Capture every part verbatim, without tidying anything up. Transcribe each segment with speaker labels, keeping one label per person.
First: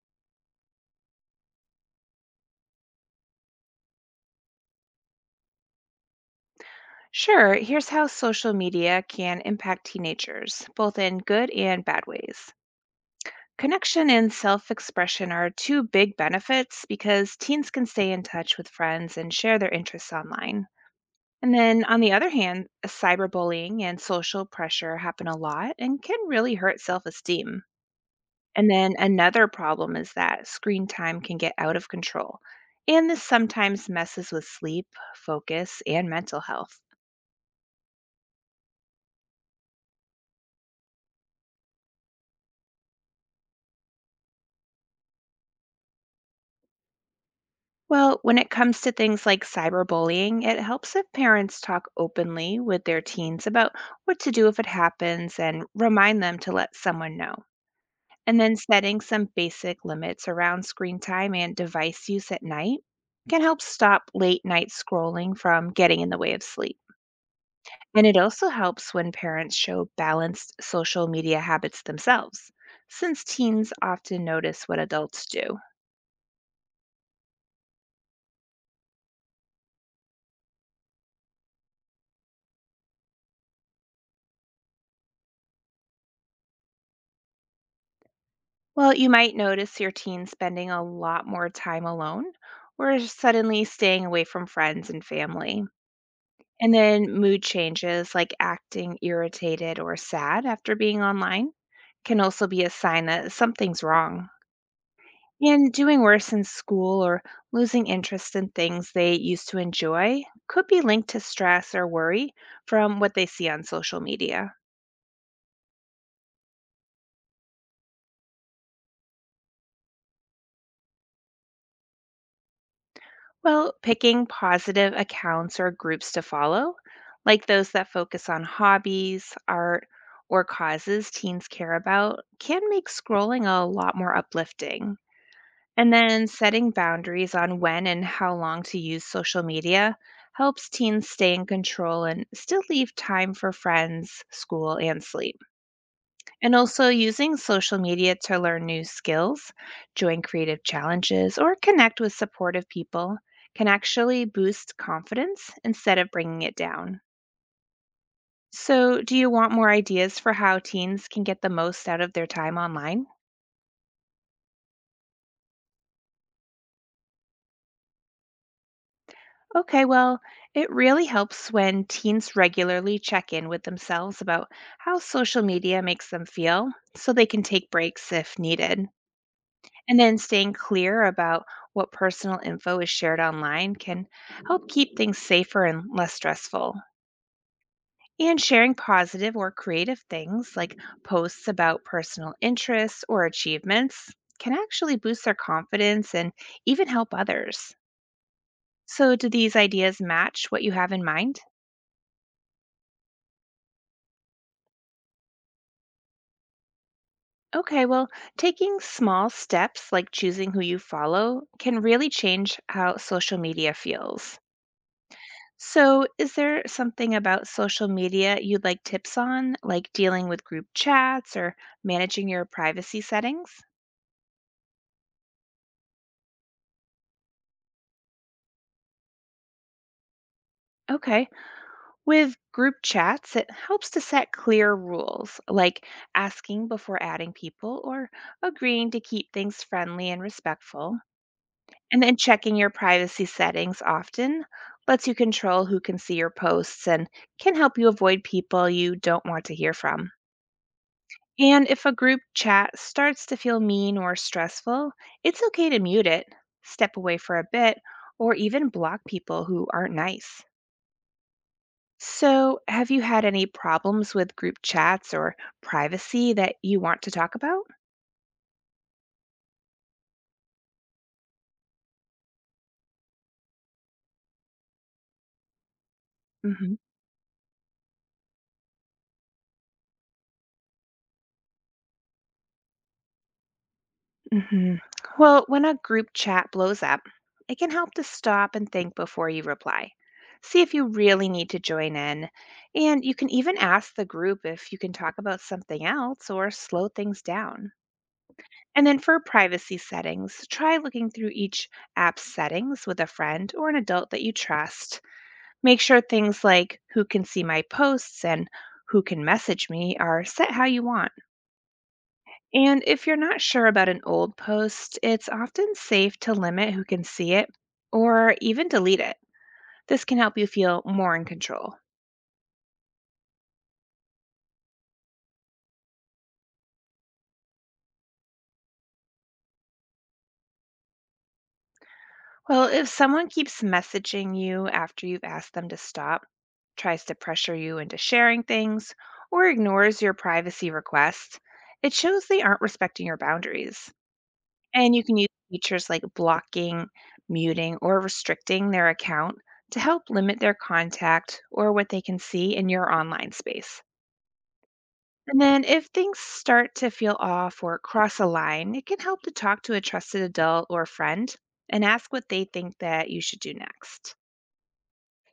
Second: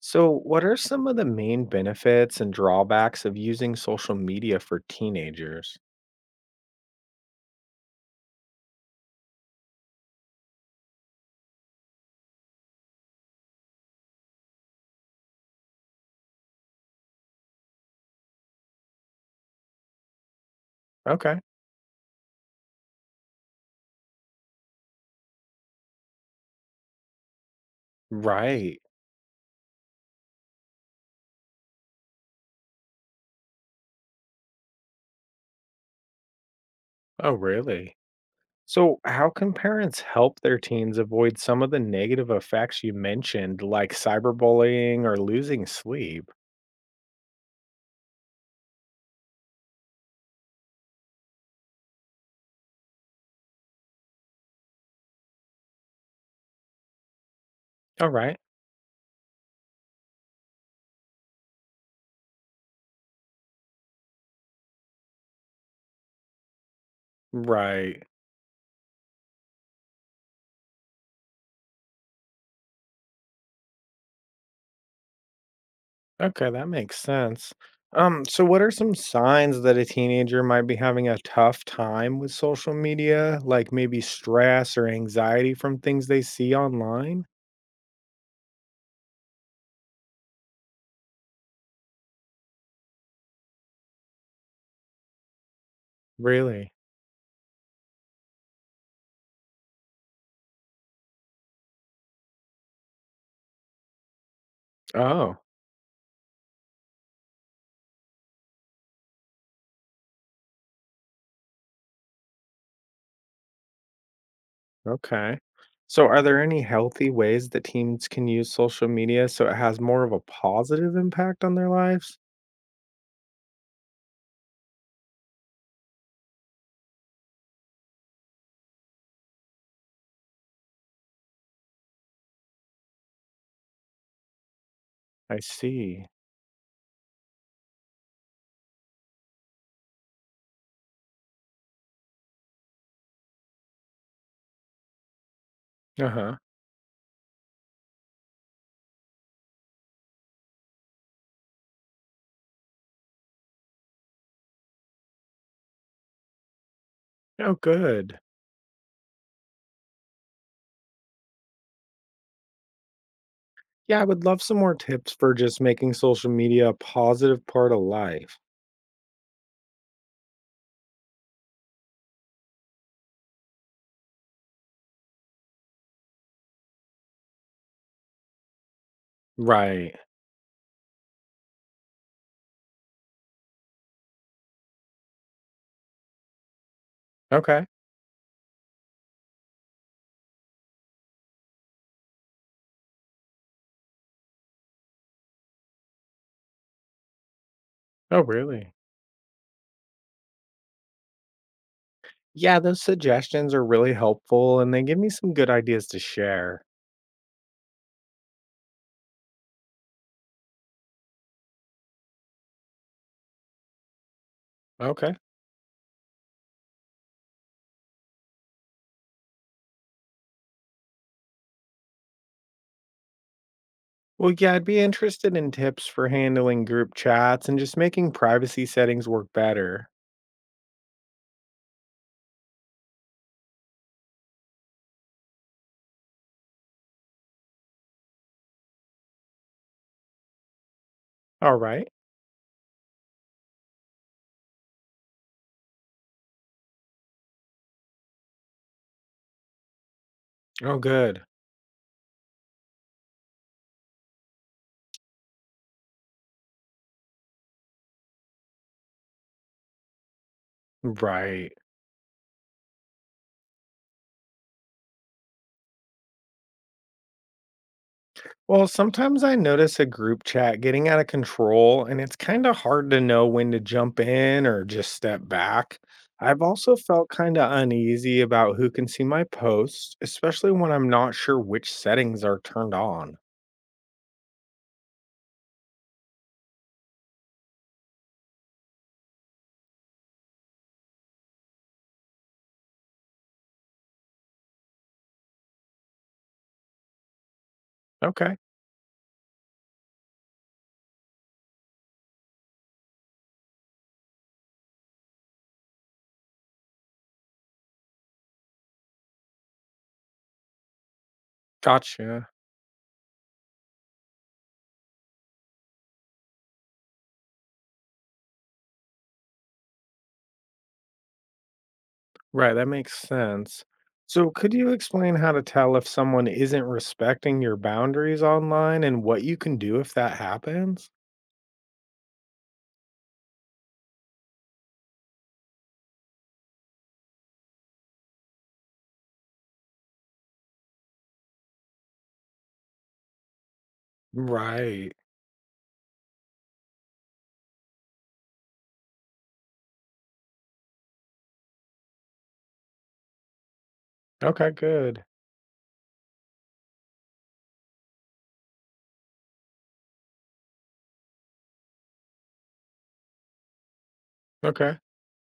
Speaker 1: So, what are some of the main benefits and drawbacks of using social media for teenagers?
Speaker 2: Sure, here's how social media can impact teenagers, both in good and bad ways. Connection and self expression are two big benefits because teens can stay in touch with friends and share their interests online.
Speaker 1: Okay.
Speaker 2: And then, on the other hand, cyberbullying and social pressure happen a lot and can really hurt self esteem. And
Speaker 1: Right.
Speaker 2: then, another problem is that screen time can get out of control. And this sometimes messes with sleep, focus, and mental health.
Speaker 1: Oh, really? So, how can parents help their teens avoid some of the negative effects you mentioned, like cyberbullying or losing sleep?
Speaker 2: Well, when it comes to things like cyberbullying, it helps if parents talk openly with their teens about what to do if it happens and remind them to let someone know.
Speaker 1: All right.
Speaker 2: And then setting some basic limits around screen time and device use at night can help stop late night scrolling from getting in the way of sleep.
Speaker 1: Right.
Speaker 2: And it also helps when parents show balanced social media habits themselves, since teens often notice what adults do.
Speaker 1: Okay, that makes sense. Um, so what are some signs that a teenager might be having a tough time with social media, like maybe stress or anxiety from things they see online?
Speaker 2: Well, you might notice your teen spending a lot more time alone or suddenly staying away from friends and family.
Speaker 1: Really?
Speaker 2: And then mood changes like acting irritated or sad after being online can also be a sign that something's wrong.
Speaker 1: Oh,
Speaker 2: And doing worse in school or losing interest in things they used to enjoy could be linked to stress or worry from what they see on social media.
Speaker 1: okay. So, are there any healthy ways that teens can use social media so it has more of a positive impact on their lives?
Speaker 2: Well, picking positive accounts or groups to follow, like those that focus on hobbies, art, or causes teens care about, can make scrolling a lot more uplifting.
Speaker 1: I
Speaker 2: And
Speaker 1: see.
Speaker 2: then setting boundaries on when and how long to use social media helps teens stay in control and still leave time for friends, school, and sleep.
Speaker 1: Uh huh.
Speaker 2: And also using social media to learn new skills, join creative challenges, or connect with supportive people can actually boost confidence instead of bringing it down.
Speaker 1: Oh, good.
Speaker 2: So, do you want more ideas for how teens can get the most out of their time online?
Speaker 1: Yeah, I would love some more tips for just making social media a positive part of life.
Speaker 2: Okay, well, it really helps when teens regularly check in with themselves about how social media makes them feel so they can take breaks if needed.
Speaker 1: Right.
Speaker 2: And then staying clear about what personal info is shared online can help keep things safer and less stressful.
Speaker 1: Okay.
Speaker 2: And sharing positive or creative things like posts about personal interests or achievements can actually boost their confidence and even help others.
Speaker 1: Oh, really?
Speaker 2: So, do these ideas match what you have in mind?
Speaker 1: Yeah, those suggestions are really helpful and they give me some good ideas to share.
Speaker 2: Okay, well, taking small steps like choosing who you follow can really change how social media feels.
Speaker 1: Okay.
Speaker 2: So, is there something about social media you'd like tips on, like dealing with group chats or managing your privacy settings?
Speaker 1: Well, yeah, I'd be interested in tips for handling group chats and just making privacy settings work better.
Speaker 2: Okay. With group chats, it helps to set clear rules, like asking before adding people or agreeing to keep things friendly and respectful.
Speaker 1: All right.
Speaker 2: And then checking your privacy settings often lets you control who can see your posts and can help you avoid people you don't want to hear from.
Speaker 1: Oh, good.
Speaker 2: And if a group chat starts to feel mean or stressful, it's okay to mute it, step away for a bit, or even block people who aren't nice.
Speaker 1: Right.
Speaker 2: So, have you had any problems with group chats or privacy that you want to talk about?
Speaker 1: Well, sometimes I notice a group chat getting out of control, and it's kind of hard to know when to jump in or just step back. I've also
Speaker 2: hmm
Speaker 1: felt kind of uneasy about who can see my posts, especially when I'm not sure which settings are turned on.
Speaker 2: hmm Well, when a group chat blows up, it can help to stop and think before you reply. See if you really need to join in. And you can even ask the group if you can talk about something else or slow things down.
Speaker 1: Okay.
Speaker 2: And then for privacy settings, try looking through each app's settings with a friend or an adult that you trust. Make sure things like who can see my posts and who can message me are set how you want.
Speaker 1: Gotcha.
Speaker 2: And if you're not sure about an old post, it's often safe to limit who can see it or even delete it. This can help you feel more in control.
Speaker 1: Right. That makes sense. So, could you explain how to tell if someone isn't respecting your boundaries online and what you can do if that happens?
Speaker 2: Well, if someone keeps messaging you after you've asked them to stop, tries to pressure you into sharing things, or ignores your privacy requests, it shows they aren't respecting your boundaries.
Speaker 1: Right.
Speaker 2: And you can use features like blocking, muting, or restricting their account to help limit their contact or what they can see in your online space.
Speaker 1: Okay, good.
Speaker 2: And then if things start to feel off or cross a line, it can help to talk to a trusted adult or friend and ask what they think that you should do next.
Speaker 1: Okay.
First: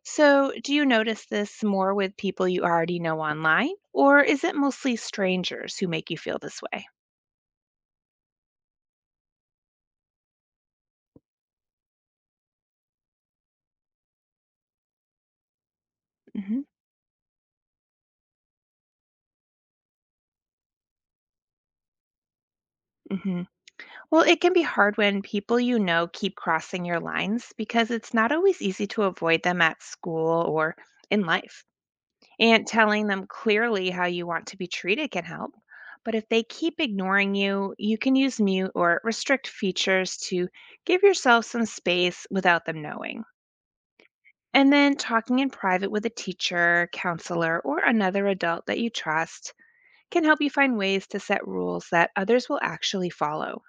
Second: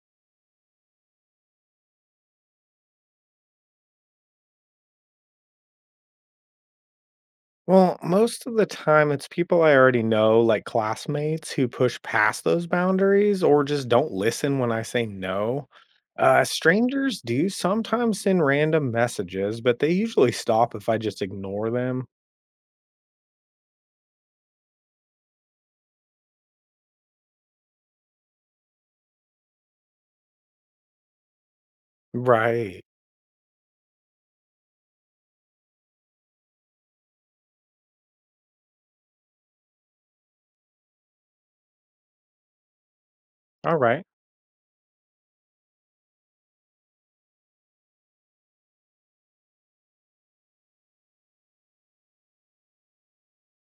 Speaker 2: So, do you notice this more with people you already know online, or is it mostly strangers who make you feel this way?
Speaker 1: Well, most of the time it's people I already know, like classmates, who push past those boundaries or just don't listen when I say no. Uh,
Speaker 2: hmm
Speaker 1: strangers do sometimes send random messages, but they usually stop if I just ignore them.
Speaker 2: hmm Well, it can be hard when people you know keep crossing your lines because it's not always easy to avoid them at school or in life. And
Speaker 1: Right.
Speaker 2: telling them clearly how you want to be treated can help. But if they keep ignoring you, you can use mute or restrict features to give yourself some space without them knowing.
Speaker 1: All right.
Speaker 2: And then talking in private with a teacher, counselor, or another adult that you trust can help you find ways to set rules that others will actually follow.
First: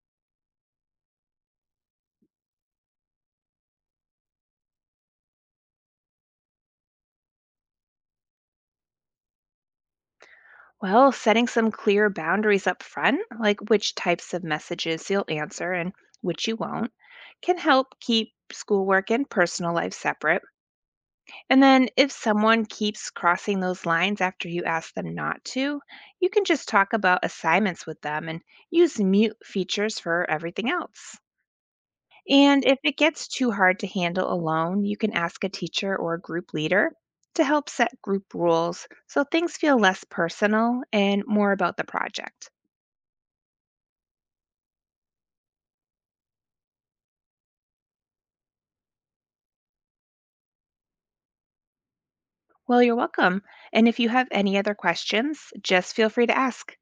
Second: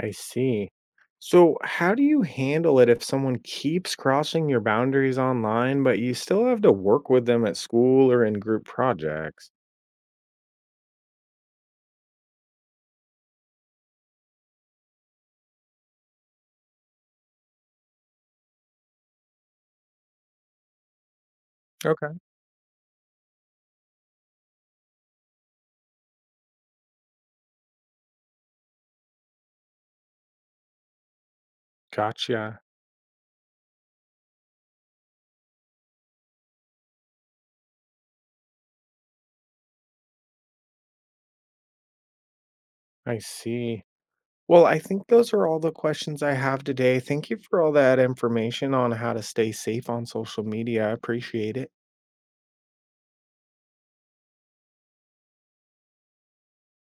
Speaker 1: I see. So, how do you handle it if someone keeps crossing your boundaries online, but you still have to work with them at school or in group projects?
Speaker 2: Well, setting some clear boundaries up front, like which types of messages you'll answer and which you won't, can help keep schoolwork and personal life separate. And then if
Speaker 1: Okay.
Speaker 2: someone keeps crossing those lines after you ask them not to, you can just talk about assignments with them and use mute features for everything else.
Speaker 1: Gotcha.
Speaker 2: And if it gets too hard to handle alone, you can ask a teacher or a group leader to help set group rules so things feel less personal and more about the project.
Speaker 1: I see. Well, I think those are all the questions I have today. Thank you for all that information on how to stay safe on social media. I appreciate it.
Speaker 2: Well, you're welcome. And if you have any other questions, just feel free to ask.